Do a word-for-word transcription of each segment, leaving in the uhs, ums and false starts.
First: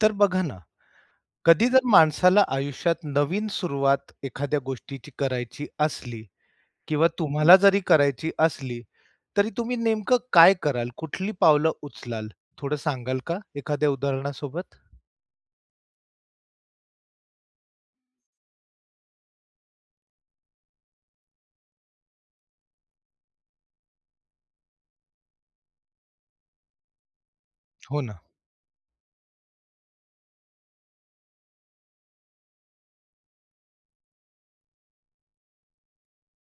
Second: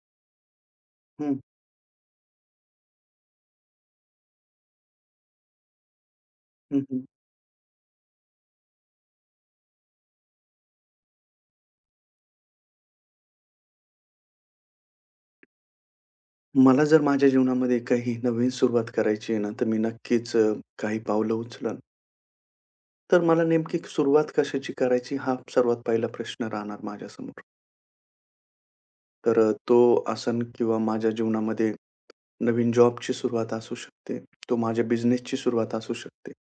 तर बघा ना, हं, कधी जर माणसाला आयुष्यात नवीन सुरुवात एखाद्या गोष्टीची करायची असली हं, हं. किंवा हं. तुम्हाला जरी करायची असली, तरी तुम्ही नेमकं काय कराल? कुठली पावलं उचलाल? थोडं सांगाल का एखाद्या उदाहरणासोबत? मला जर माझ्या जीवनामध्ये काही नवीन सुरुवात करायची आहे ना, तर मी नक्कीच अ, काही पावलं उचलन. तर मला नेमकी सुरुवात कशाची करायची हा सर्वात पहिला प्रश्न राहणार माझ्यासमोर. हो ना, तर अ, तो आसन किंवा माझ्या जीवनामध्ये नवीन जॉबची सुरुवात असू शकते. तो माझ्या बिझनेसची सुरुवात असू शकते.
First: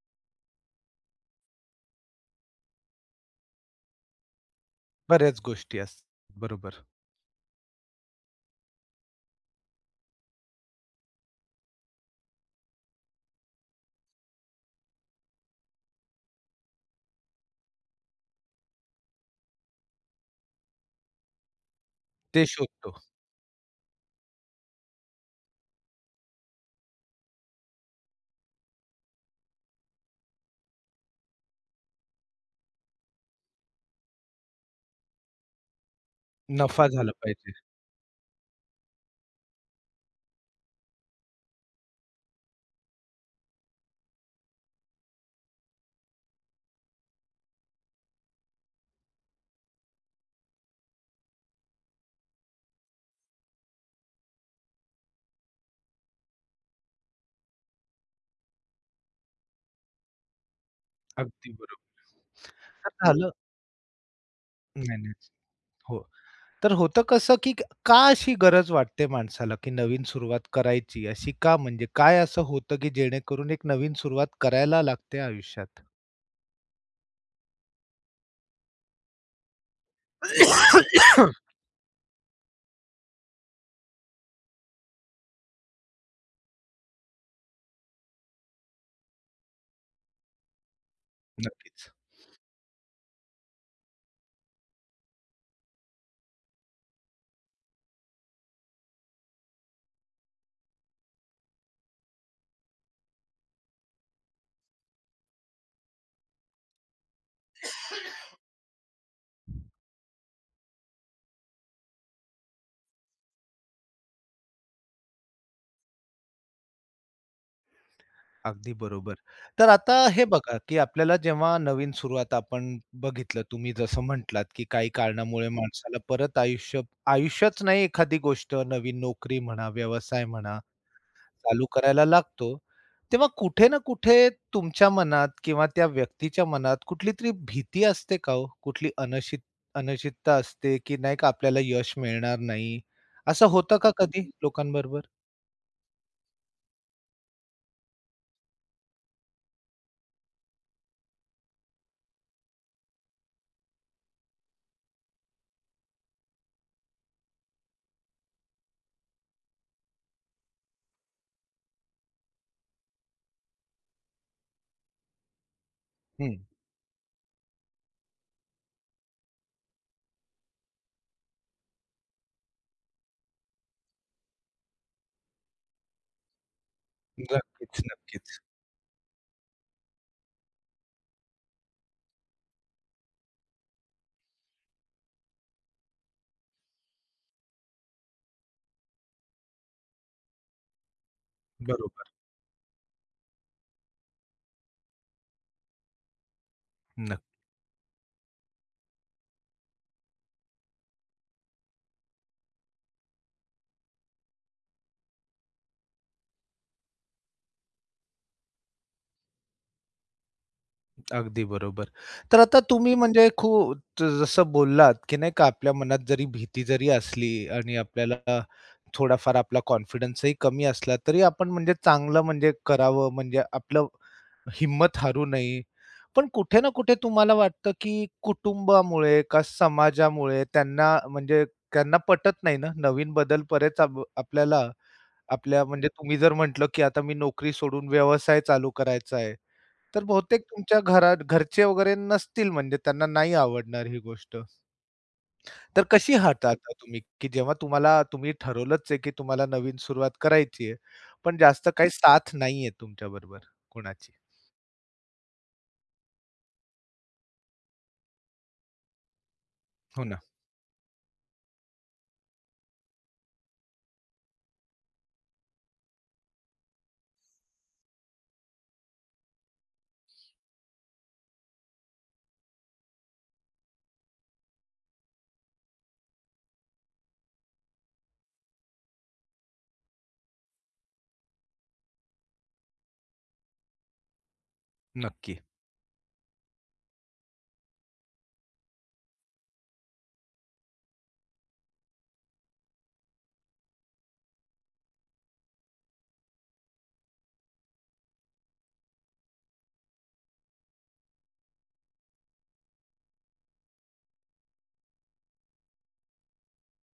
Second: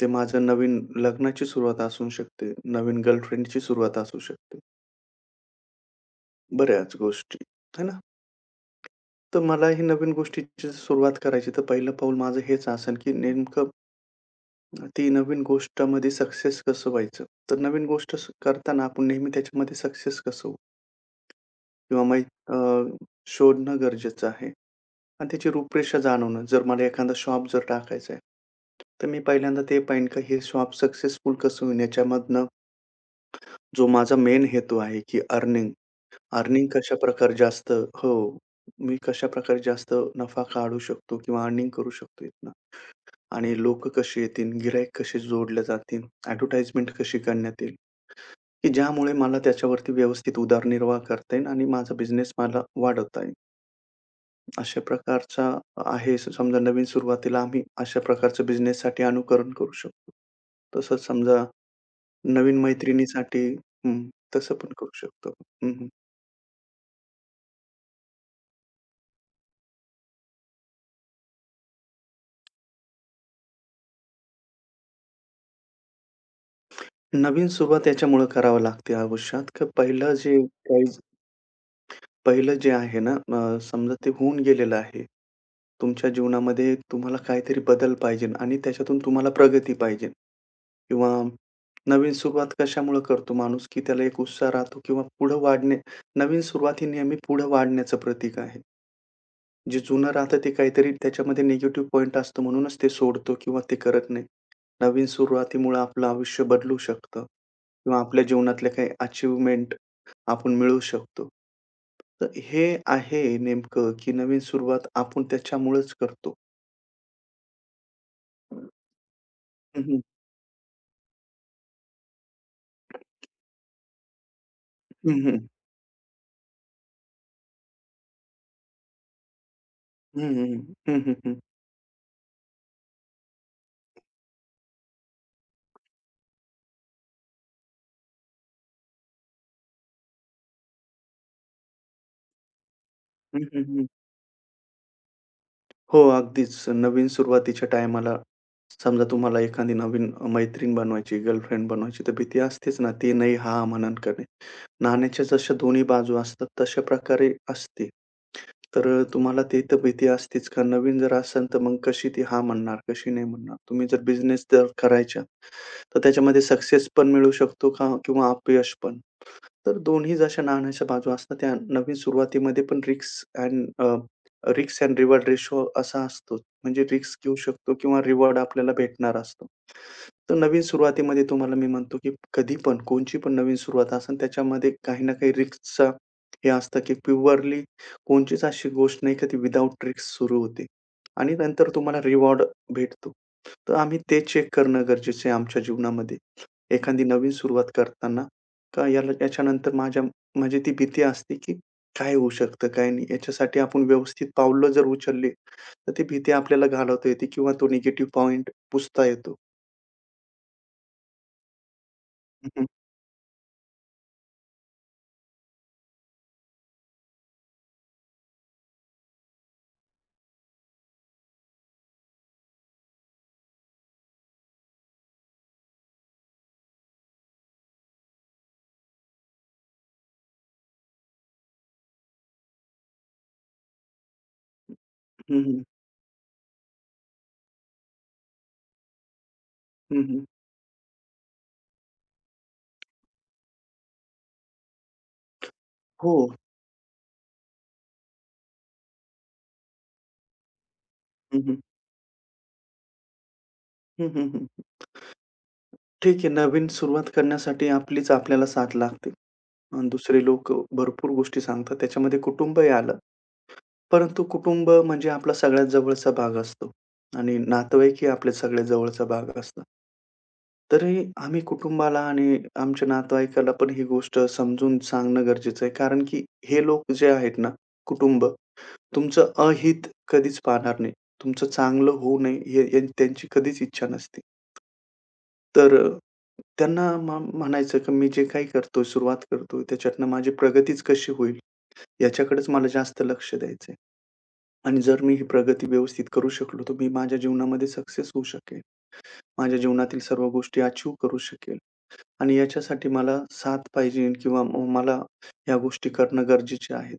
ते माझं नवीन लग्नाची सुरुवात असू शकते. नवीन गर्लफ्रेंडची सुरुवात असू शकते. बऱ्याच गोष्टी असतात. बरोबर. बऱ्याच गोष्टी, है ना? तर मला ही नवीन गोष्टीची सुरुवात करायची, तर पहिलं पाऊल माझं हेच असेल, की नेमकं ती नवीन गोष्टामध्ये सक्सेस कसं व्हायचं? तर नवीन गोष्ट स करताना आपण नेहमी त्याच्यामध्ये सक्सेस कसं होऊ किंवा माहीत ते अ, शोधतो. शोधणं गरजेचं आहे आणि त्याची रूपरेषा जाणवणं. जर मला एखादा शॉप जर टाकायचा आहे, तर मी पहिल्यांदा ते पाहीन का हे शॉप सक्सेसफुल कसं होईल याच्यामधनं जो माझा मेन हेतू आहे, की अर्निंग. अर्निंग नफा झाला कशाप्रकारे पाहिजे. जास्त हो. मी कशाप्रकारे जास्त नफा काढू शकतो किंवा अर्निंग करू शकतो इथनं आणि लोकं कशी येतील, गिराईक कसे जोडले जातील, ॲडव्हर्टाइजमेंट कशी करण्यात येईल. की ज्यामुळे मला त्याच्यावरती व्यवस्थित उदरनिर्वाह करता येईल आणि माझा बिझनेस मला वाढवता येईल. अशा प्रकारचा आहे समजा नवीन सुरुवातीला आम्ही अशा प्रकारच्या बिझनेससाठी अनुकरण करू शकतो. तसंच समजा अगदी बरोबर. नवीन तर झालं. मैत्रिणीसाठी हं, तसं पण नाही, करू नाही. शकतो. हं, हं. हो. तर होतं कसं, की का अशी गरज वाटते माणसाला, की नवीन सुरुवात करायची अशी का? म्हणजे काय असं होतं, की जेणेकरून एक नवीन सुरुवात करायला लागते आयुष्यात? नवीन सुरुवात याच्यामुळं करावं लागते आयुष्यात, की पहिलं जे काही पहिलं जे आहे ना अ, समजा ते होऊन गेलेलं आहे. तुमच्या जीवनामध्ये तुम्हाला काहीतरी बदल पाहिजे आणि त्याच्यातून तुम्हाला प्रगती पाहिजे. किंवा नक्कीच. नवीन सुरुवात कशामुळे करतो माणूस, की त्याला एक उत्साह राहतो किंवा पुढं वाढणे नवीन सुरुवात ही नेहमी पुढं वाढण्याचं प्रतीक आहे. जे जुनं राहतं ते काहीतरी त्याच्यामध्ये निगेटिव्ह पॉइंट असतो म्हणूनच ते सोडतो किंवा ते करत नाही. नवीन सुरुवातीमुळे आपलं आयुष्य बदलू शकतं किंवा आपल्या जीवनातले काही अचीव्हमेंट आपण मिळवू शकतो. तर हे आहे नेमकं, की नवीन सुरुवात आपण त्याच्यामुळेच करतो. अगदी बरोबर. तर हं, आता हं. हे बघा, की आपल्याला जेव्हा नवीन सुरुवात आपण बघितलं, तुम्ही जसं म्हटलात, की काही हं, हं. कारणामुळे माणसाला परत आयुष्य आयुष्यच नाही एखादी गोष्ट नवीन नोकरी म्हणा, व्यवसाय हं, हं. म्हणा हं, हं, हं. चालू करायला लागतो, तेव्हा कुठे ना कुठे तुमच्या मनात किंवा त्या व्यक्तीच्या मनात कुठलीतरी भीती असते का हो? कुठली अनशी अनिश्चितता असते, की नाही का आपल्याला यश मिळणार नाही. हं, असं हं, होतं हं. का कधी लोकांबरोबर? हो, अगदीच. नवीन सुरुवातीच्या टायमाला समजा तुम्हाला एखादी नवीन मैत्रीण बनवायची, गर्लफ्रेंड बनवायची, तर भीती असतेच ना. ती नाही, हां म्हणेल का नाण्याच्या जशा दोन्ही बाजू असतात, तशा प्रकारे असते. तर तुम्हाला ती तर भीती असतेच का नवीन जर असेल, तर मग कशी ती हां म्हणणार, कशी नाही म्हणणार? तुम्ही जर बिझनेस जर करायचा, तर हं. त्याच्यामध्ये सक्सेस पण मिळू शकतो का किंवा अपयश पण? तर दोन्ही जशा नाण्याच्या बाजू असतात, त्या नवीन सुरुवातीमध्ये पण risk and uh, risk and reward ratio असा असतो. म्हणजे रिस्क घेऊ शकतो नक्कीच, किंवा रिवॉर्ड नक्कीच. आपल्याला भेटणार असतो. तर नवीन सुरुवातीमध्ये तुम्हाला मी म्हणतो, की कधी पण कोणची पण नवीन सुरुवात असेल, त्याच्यामध्ये काही ना काही रिस्कचा हे असतं, की प्युअरली कोणचीच अशी गोष्ट नाही का ती विदाऊट रिस्क सुरू होते आणि नंतर तुम्हाला बरोबर. रिवॉर्ड भेटतो. तर आम्ही ते चेक करणं गरजेचं आहे आमच्या जीवनामध्ये. एखादी नक्की. नवीन सुरुवात करताना का याला याच्यानंतर माझ्या म्हणजे ती भीती असते, की काय होऊ शकतं, काय नाही. याच्यासाठी आपण व्यवस्थित पावलं जर उचलली, तर ती भीती आपल्याला घालवता येते किंवा तो निगेटिव्ह पॉइंट पुसता येतो. अगदी बरोबर. तर हं, आता हं. तुम्ही म्हणजे खूप ज- जसं बोललात, की नाही का आपल्या मनात जरी भीती जरी असली आणि आपल्याला थोडाफार आपला कॉन्फिडन्सही कमी असला, तरी आपण म्हणजे चांगलं म्हणजे करावं म्हणजे आपलं हिम्मत हारू नये. पण कुठे ना कुठे तुम्हाला वाटतं, की कुटुंबामुळे का समाजामुळे त्यांना म्हणजे त्यांना पटत नाही ना, नवीन बदल बरेच आप आपल्याला हं, हं. आपल्या म्हणजे तुम्ही जर म्हटलं, की आता मी नोकरी सोडून व्यवसाय चालू करायचा आहे. हं, तर हं. बहुतेक तुमच्या घरात घरचे वगैरे नसतील म्हणजे त्यांना नाही आवडणार ही गोष्ट. तर कशी हो. हाताळता तुम्ही, की जेव्हा तुम्हाला तुम्ही ठरवलंच आहे, की तुम्हाला नवीन सुरुवात करायची आहे. पण हं, हं. जास्त काही साथ नाहीये तुमच्याबरोबर हं, कोणाची? हं, ठीक आहे. नवीन सुरुवात करण्यासाठी आपलीच आपल्याला साथ लागते. अन् हो ना, दुसरे लोक भरपूर गोष्टी सांगतात. त्याच्यामध्ये कुटुंबही आलं. परंतु कुटुंब म्हणजे आपला सगळ्यात जवळचा भाग असतो आणि नातेवाईकही आपल्या सगळ्यात जवळचा भाग असतो. तरी आम्ही कुटुंबाला आणि आमच्या नातेवाईकाला पण ही गोष्ट समजून सांगणं गरजेचं आहे. कारण की हे लोक जे आहेत ना, कुटुंब तुमचं अहित कधीच पाहणार नाही. तुमचं चांगलं होऊ नये हे हे त्यांची कधीच इच्छा नसते. नक्की. तर अ, त्यांना मग म्हणायचं की मी जे काही करतोय, सुरुवात करतोय त्याच्यातनं माझी प्रगतीच कशी होईल याच्याकडेच मला जास्त लक्ष द्यायचंय. आणि जर मी ही प्रगती व्यवस्थित करू शकलो, तर मी माझ्या जीवनामध्ये सक्सेस होऊ शकेल. माझ्या जीवनातील सर्व गोष्टी अचीव्ह करू शकेल. आणि याच्यासाठी मला साथ पाहिजे किंवा मग मला या गोष्टी करणं गरजेचे आहे.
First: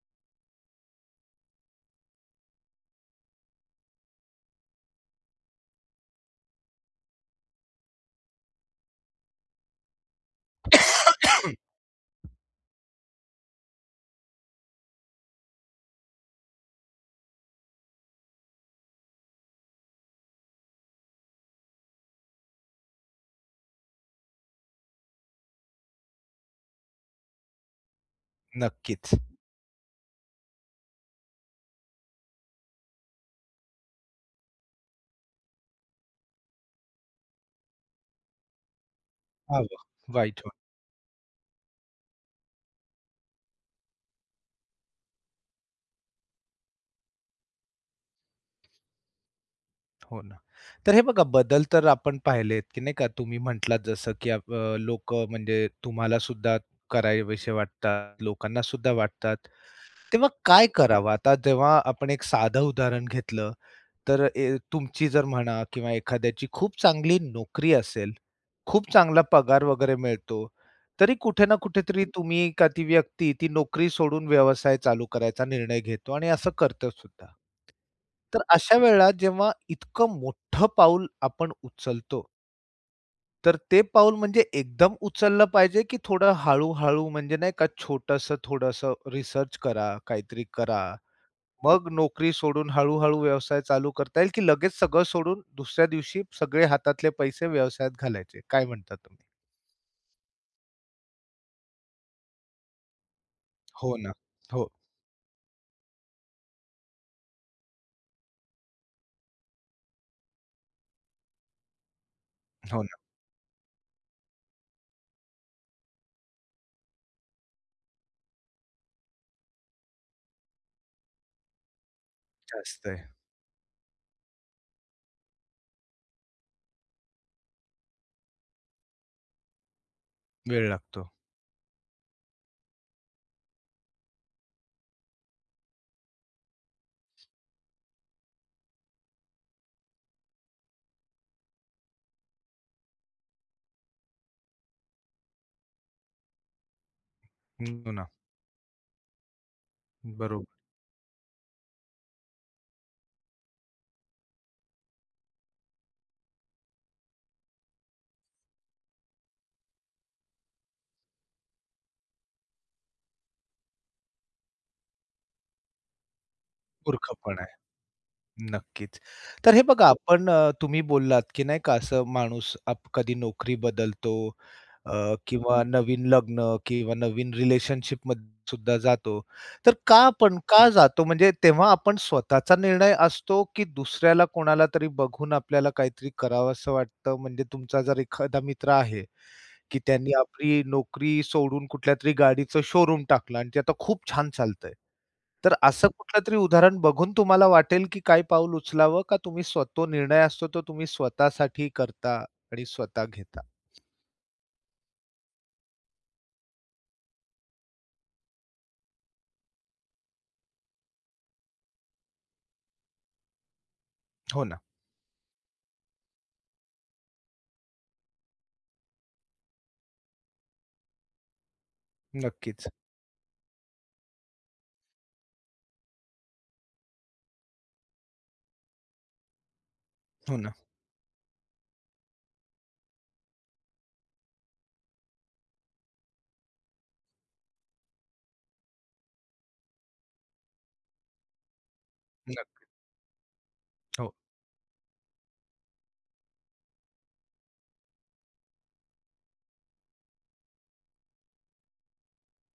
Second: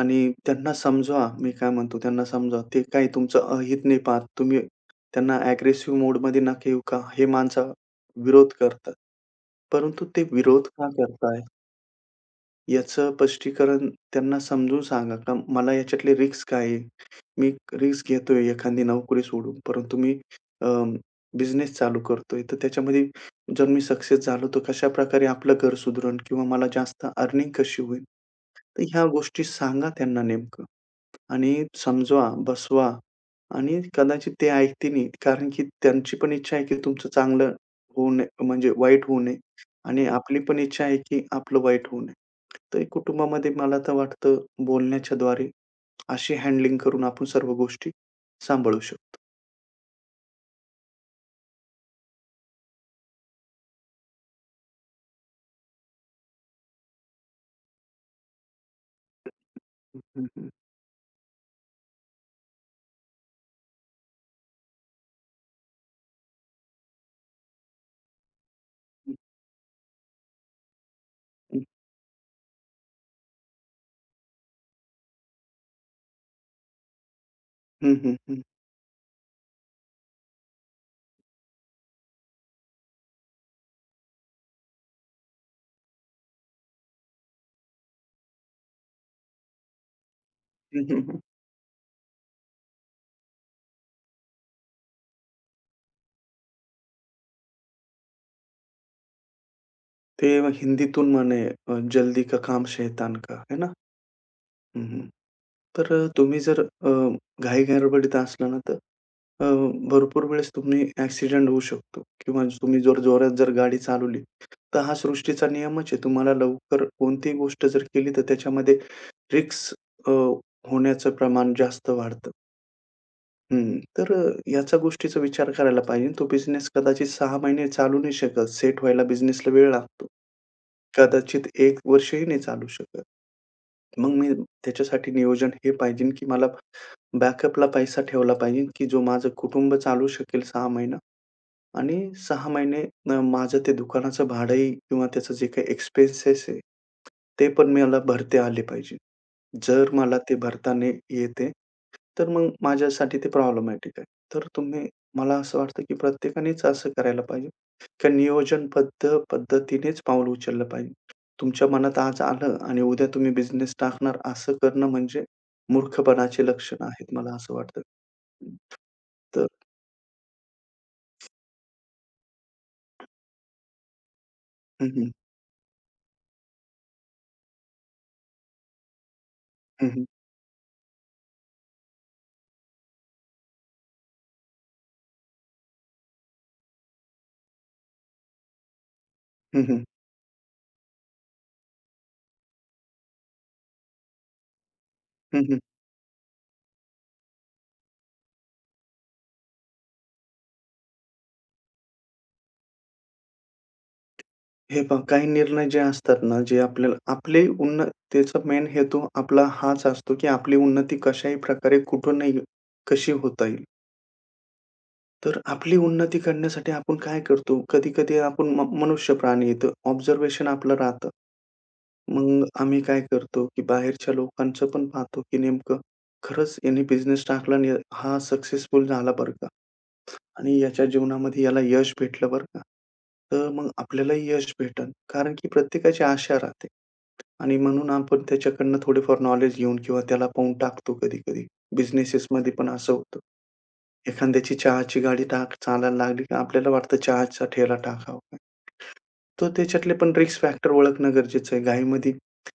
आणि त्यांना समजवा, मी काय म्हणतो त्यांना समजावा. ते काही तुमचं अहित नाही पाहत. तुम्ही त्यांना अग्रेसिव्ह मोडमध्ये नका येऊ का, हे माणसं विरोध करतात. परंतु ते विरोध का करताय? याचं स्पष्टीकरण त्यांना समजून सांगा का मला याच्यातली रिस्क काय आहे? मी रिस्क घेतोय एखादी नोकरी सोडून, परंतु मी अ, बिझनेस चालू करतोय. तर त्याच्यामध्ये जर मी सक्सेस झालो, तर कशाप्रकारे आपलं घर सुधरण किंवा मला जास्त अर्निंग कशी होईल? तर ह्या नक्कीच. गोष्टी सांगा त्यांना नेमकं. आणि समजवा, बसवा आणि कदाचित ते ऐकतीलही. कारण की त्यांची पण इच्छा आहे की तुमचं चांगलं होऊ नये म्हणजे वाईट होऊ नये हवं. आणि आपली वाईट होतं. पण इच्छा आहे की आपलं वाईट होऊ नये. तर कुटुंबामध्ये मला तर वाटतं बोलण्याच्या द्वारे अशी हँडलिंग करून आपण सर्व गोष्टी सांभाळू शकतो. हो ना. तर हे बघा बदल तर आपण पाहिलेत, की नाही का तुम्ही म्हटलात जसं की लोक म्हणजे तुम्हाला सुद्धा करावेसे वाटतात, लोकांना सुद्धा वाटतात. हं, तेव्हा हं. काय करावं? आता जेव्हा आपण एक साधं उदाहरण घेतलं, तर ए तुमची जर म्हणा किंवा एखाद्याची खूप चांगली नोकरी असेल, खूप चांगला पगार वगैरे मिळतो, तरी कुठे ना हं, कुठेतरी तुम्ही का ती व्यक्ती ती नोकरी सोडून व्यवसाय चालू करायचा निर्णय घेतो आणि असं करतो सुद्धा. हं, हं, हं, तर अशा वेळेला जेव्हा इतकं मोठं पाऊल आपण उचलतो तर ते पाऊल म्हणजे एकदम उचललं पाहिजे, की थोडं हळू-हळू म्हणजे नाही का छोटंसं थोडंसं रिसर्च करा, काहीतरी करा. हं, हं, हं. मग नोकरी सोडून हळू-हळू व्यवसाय चालू करता येईल, की लगेच सगळं सोडून दुसऱ्या दिवशी सगळे हातातले पैसे व्यवसायात घालायचे. काय म्हणता तुम्ही? ते हिंदीतून म्हणे अ, जल्दी का काम शैतान का, है ना? हो ना. हो, हं, हं. तर अ, तुम्ही जर अ, घाई-गडबडीत असला ना, तर अ, भरपूर वेळेस तुम्ही ॲक्सिडेंट होऊ शकतो किंवा तुम्ही हो ना. जर जोरात जर गाडी चालवली, तर हा सृष्टीचा नियमच आहे. तुम्हाला लवकर कोणतीही गोष्ट जर केली, तर त्याच्यामध्ये रिस्क अ, होण्याचं प्रमाण जास्त वाढतं. जास्त आहे. हं. तर अ, याचा गोष्टीचा विचार करायला पाहिजे. तो बिझनेस कदाचित सहा महिने चालू नाही शकत. सेट व्हायला बिझनेसला वेळ लागतो. वेळ लागतो. कदाचित एक वर्षही नाही चालू शकत. मग मी त्याच्यासाठी नियोजन हे पाहिजे की मला बॅकअपला पैसा ठेवला पाहिजे, की जो माझं कुटुंब चालू शकेल सहा महिना आणि सहा महिने अ, माझं ते दुकानाचं भाडंही किंवा त्याचं जे काही एक्सपेन्सेस आहे, ते पण हो मला ना. भरते आले पाहिजे. जर मला ते बरोबर. भरता नाही येते, तर मग माझ्यासाठी ते प्रॉब्लेमॅटिक आहे. तर तुम्ही मला असं वाटतं, की प्रत्येकानेच असं करायला पाहिजे, की नियोजनबद्ध पद्धतीनेच पाऊल उचललं पाहिजे. तुमच्या मनात आज आलं आणि उद्या तुम्ही बिझनेस टाकणार, असं करणं म्हणजे मूर्खपणाचे लक्षण आहेत, मला मूर्खपणा असं आहे. वाटतं. नक्कीच. तर तर हे बघा आपण अ, तुम्ही बोललात, की नाही का असं माणूस आप कधी नोकरी बदलतो हं, हं. अ, किंवा हं. नवीन लग्न किंवा नवीन रिलेशनशिपमध्ये सुद्धा जातो. तर हं, का हं. आपण का जातो? म्हणजे तेव्हा आपण स्वतःचा निर्णय असतो, की दुसऱ्याला कोणाला तरी बघून आपल्याला काहीतरी करावंसं वाटतं? म्हणजे तुमचा जर एखादा मित्र आहे हं, की हं. त्यांनी आपली नोकरी सोडून कुठल्यातरी गाडीचं शोरूम टाकलं आणि ते आता खूप छान चालतंय. हं, तर हं. असं कुठलंतरी उदाहरण बघून तुम्हाला वाटेल की काय पाऊल उचलावं का तुम्ही स्व तो निर्णय असतो तो तुम्ही स्वतःसाठी करता आणि स्वतः घेता? हे पहा, काही निर्णय जे असतात ना, जे आपल्याला आपली उन्न त्याचा मेन हेतू आपला हाच असतो, की आपली उन्नती कशाही प्रकारे कुठून नाही कशी होता येईल. हो ना. तर आपली उन्नती करण्यासाठी आपण काय करतो, कधी-कधी आपण म मनुष्य प्राणी आहे, ऑब्झर्वेशन आपलं राहतं. मग नक्कीच. आम्ही काय करतो, की बाहेरच्या लोकांचं पण पाहतो, की नेमकं खरंच यांनी बिझनेस टाकला आणि हा सक्सेसफुल झाला बरं का. हो ना. आणि याच्या जीवनामध्ये याला यश भेटलं बरं का. तर मग आपल्यालाही यश भेटेल. कारण की प्रत्येकाची आशा राहते आणि म्हणून आपण त्याच्याकडनं थोडेफार नॉलेज घेऊन किंवा त्याला पाहून टाकतो कधी-कधी. बिझनेसेसमध्ये पण नक्कीच. असं होतं. हो. एखाद्याची चहाची गाडी टाक चालायला लागली, की आपल्याला वाटतं चहाचा ठेला टाकावा. तो त्याच्यातले पण रिस्क फॅक्टर ओळखणं गरजेचं आहे. घाईमध्ये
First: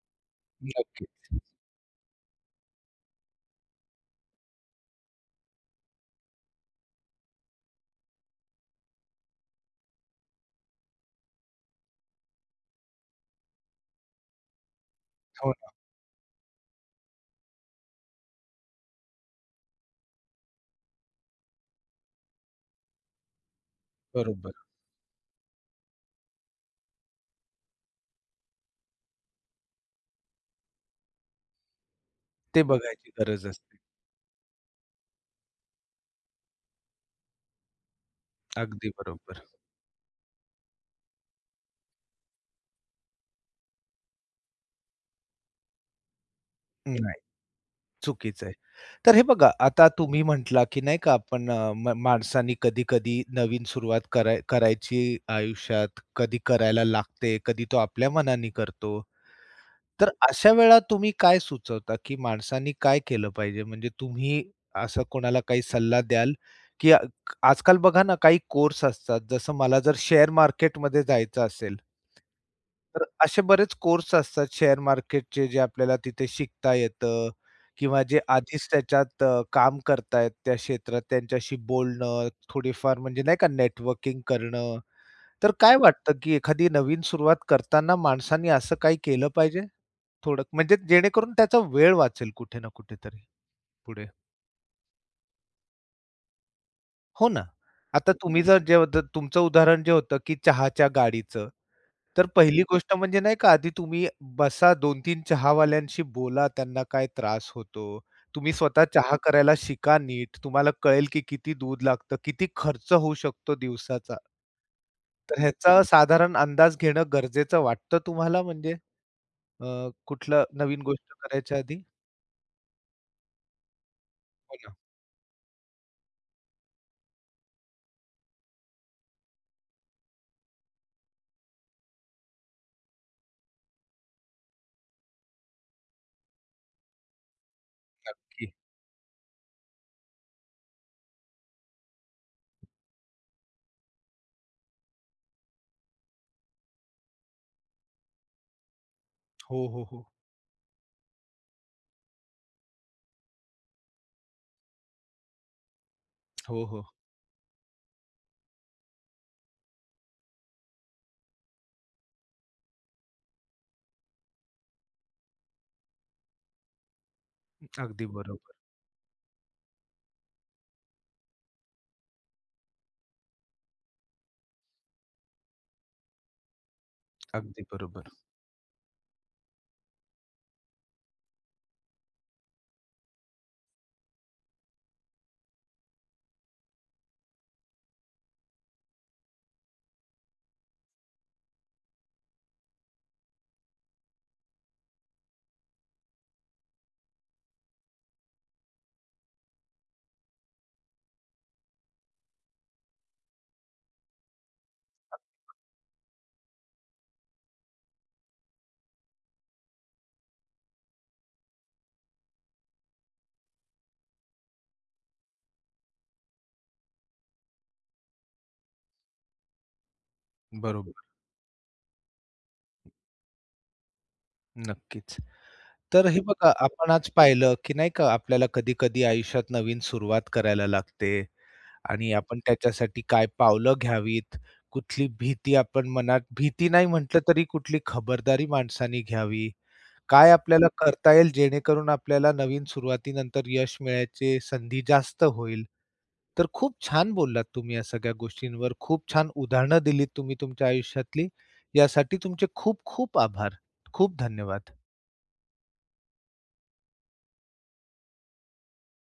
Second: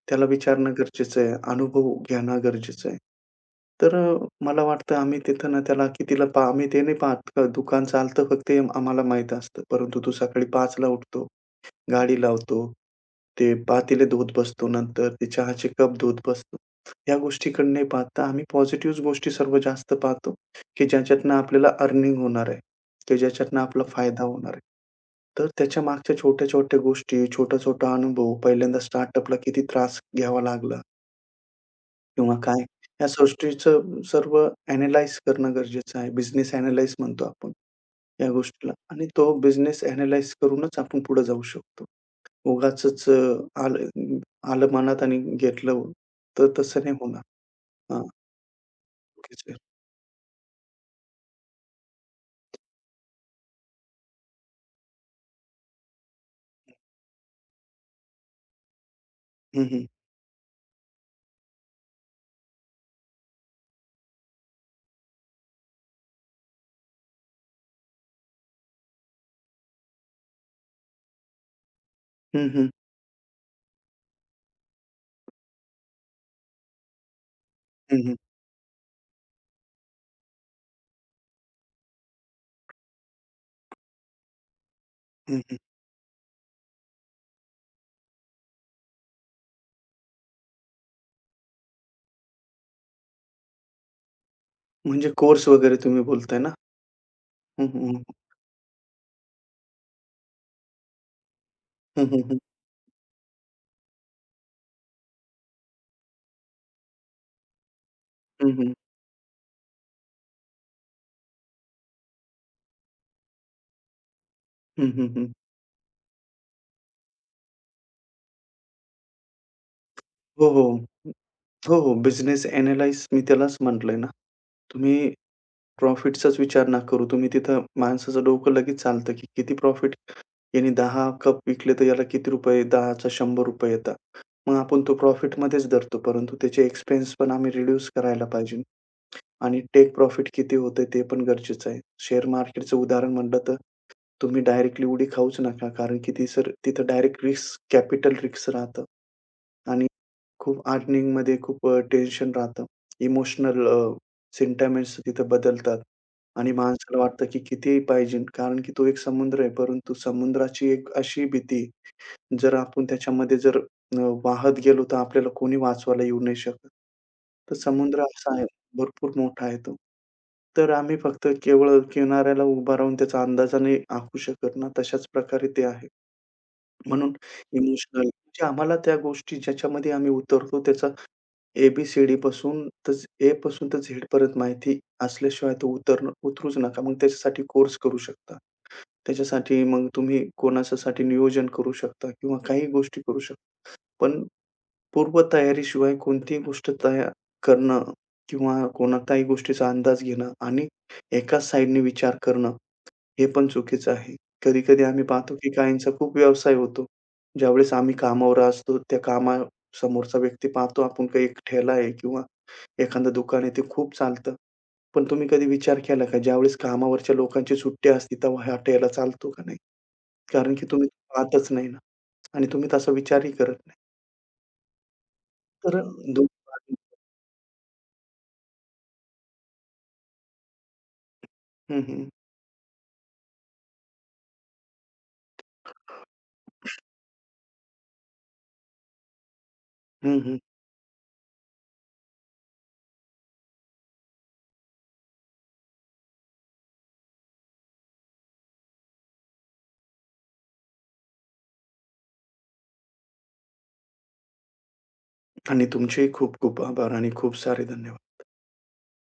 त्याला विचारणं गरजेचं नक्कीच. आहे. अनुभव घेणं गरजेचं आहे. तर अ, मला वाटतं आम्ही तिथं ना त्याला कितीला पहा आम्ही ते नाही पाहत. का दुकान चालतं फक्त हे आम्हाला माहीत असतं. परंतु तो सकाळी पाच ला उठतो. गाडी लावतो. ते पातेले धुवत बसतो. नंतर ते हो चहाचे ना. कप धुवत बसतो. या गोष्टीकडे न पाहता आम्ही पॉझिटिव्ह गोष्टी सर्व जास्त पाहतो, की ज्याच्यातनं आपल्याला अर्निंग होणार आहे. की ज्याच्यातनं आपला फायदा होणार बरोबर. आहे. तर त्याच्या मागच्या छोट्या-छोट्या गोष्टी, छोटा-छोटा अनुभव, पहिल्यांदा स्टार्टअपला किती त्रास घ्यावा लागला किंवा काय, ते या बघायची गरज असते. सृष्टीचं सर्व ॲनलाईज करणं गरजेचं आहे. बिझनेस ॲनलाईज म्हणतो आपण. या गोष्टीला अगदी आणि तो बरोबर. बिझनेस अॅनलाईज करूनच आपण पुढे जाऊ शकतो. उगाचच अ, आलं आलं मनात आणि घेतलं तर तसं नाही होणार. हां. चुकीचं आहे. तर हे ओकेच बघा, आहे. आता तुम्ही म्हटला, की नाही का आपण अ, म माणसांनी कधी-कधी नवीन सुरुवात कराय करायची आयुष्यात, कधी करायला लागते, कधी तो आपल्या मनाने करतो. हं, हं. तर अशा वेळा तुम्ही काय सुचवता, की माणसांनी काय केलं पाहिजे? म्हणजे तुम्ही असं कोणाला काही सल्ला द्याल, की आ- आजकाल बघा ना, काही कोर्स असतात. जसं मला जर शेअर मार्केटमध्ये जायचं असेल, हं, हं. तर असे बरेच कोर्स असतात शेअर मार्केटचे जे आपल्याला तिथे शिकता येतं हं, किंवा हं. जे आधीच त्याच्यात अ, काम करतायत त्या क्षेत्रात त्यांच्याशी बोलणं, थोडीफार म्हणजे नाही का नेटवर्किंग करणं. हं, तर हं. काय वाटतं, की एखादी नवीन सुरुवात करताना माणसांनी असं काही केलं पाहिजे? थोडं म्हणजे जेणेकरून त्याचा वेळ वाचेल कुठे ना कुठेतरी पुढे. म्हणजे कोर्स वगैरे तुम्ही बोलताय ना? हो ना. हं, हं. आता तुम्ही जर जे होतं तुमचं उदाहरण जे होतं, की चहाच्या गाडीचं. हं, हं, तर हं. पहिली गोष्ट म्हणजे नाही का आधी तुम्ही बसा दोन ते तीन चहावाल्यांशी बोला त्यांना काय त्रास होतो. हं, तुम्ही हं. स्वतः चहा करायला शिका नीट. तुम्हाला कळेल की किती दूध लागतं, किती खर्च होऊ शकतो दिवसाचा. हं, हं, हं. तर ह्याचा साधारण अंदाज घेणं गरजेचं वाटतं तुम्हाला म्हणजे अ, कुठलं हो, हो. नवीन गोष्ट करायच्या हो, आधी? हो. बिझनेस अॅनलाईज मी त्यालाच म्हटलंय ना. हो ना, तुम्ही प्रॉफिटचाच विचार नका करू. तुम्ही तिथं माणसाचं डोकं लगेच चालतं, की किती प्रॉफिट याने दहा कप विकले तर याला किती रुपये? दहाचा ₹शंभर येतात. मग आपण तो प्रॉफिटमध्येच धरतो, परंतु त्याचे एक्सपेन्स पण आम्ही रिड्यूस करायला की पाहिजे आणि टेक प्रॉफिट किती होतंय ते पण गरजेचं आहे. शेअर मार्केटचं उदाहरण म्हटलं तर तुम्ही डायरेक्टली उडी खाऊच नका कारण की ती सर तिथं डायरेक्ट रिस्क कॅपिटल रिस्क राहतं हो, हो, आणि हो. खूप अर्निंगमध्ये खूप अ, टेन्शन राहतं. इमोशनल अ, सेंटिमेंट्स तिथं बदलतात आणि हो, हो. माणसाला वाटतं, की कितीही पाहिजे कारण की तो एक समुद्र आहे. परंतु समुद्राची एक अशी भीती, जर आपण त्याच्यामध्ये जर अ, वाहत गेलो, तर आपल्याला कोणी वाचवायला येऊ नाही शकत. तर समुद्र अगदी असा आहे, बरोबर, भरपूर मोठा आहे तो. तर आम्ही फक्त केवळ किनाऱ्याला उभा राहून त्याचा अंदाज आखू शकत ना, तशाच प्रकारे ते आहे. म्हणून अगदी इमोशनल बरोबर. म्हणजे आम्हाला त्या गोष्टी ज्याच्यामध्ये आम्ही उतरतो त्याचा ए-बी-सी-डीपासून तर ए पासून तर झेडपर्यंत माहिती असल्याशिवाय तर उतरणं उतरूच नका. मग त्याच्यासाठी कोर्स करू शकता. त्याच्यासाठी मग तुम्ही कोणाच्यासाठी नियोजन करू शकता किंवा काही गोष्टी करू शकता. पण पूर्वतयारीशिवाय कोणतीही गोष्ट तयार करणं किंवा कोणत्याही गोष्टीचा अंदाज घेणं आणि एकाच साइडने विचार करणं, हे पण चुकीचं आहे. कधी-कधी आम्ही पाहतो की काहींचा खूप व्यवसाय होतो. ज्यावेळेस आम्ही कामावर असतो, त्या कामासमोरचा व्यक्ती पाहतो आपण काही एक ठेला आहे किंवा एखादं दुकान आहे ते खूप चालतं. पण तुम्ही कधी विचार केला का ज्यावेळेस कामावरच्या लोकांची सुट्टी असते तेव्हा हॉटेलला चालतो का नाही? कारण की तुम्ही बरोबर, पाहतच नाही ना आणि तुम्ही तसा विचारही करत नाही. नक्कीच. तर तर हे दु बघा आपण आज पाहिलं, की नाही का आपल्याला कधी-कधी आयुष्यात नवीन सुरुवात करायला लागते. हं, हं. आणि आपण त्याच्यासाठी काय पावलं घ्यावीत, कुठली भीती आपण मनात भीती नाही म्हटलं तरी कुठली खबरदारी माणसाने घ्यावी, हं, काय हं. आपल्याला करता येईल जेणेकरून आपल्याला नवीन सुरुवातीनंतर यश मिळायची संधी जास्त होईल. तर खूप छान बोललात तुम्ही या सगळ्या गोष्टींवर. खूप छान उदाहरणं दिलीत तुम्ही तुमच्या आयुष्यातली. यासाठी तुमचे खूप खूप आभार. खूप धन्यवाद. आणि तुमचेही खूप खूप आभार आणि खूप सारे धन्यवाद.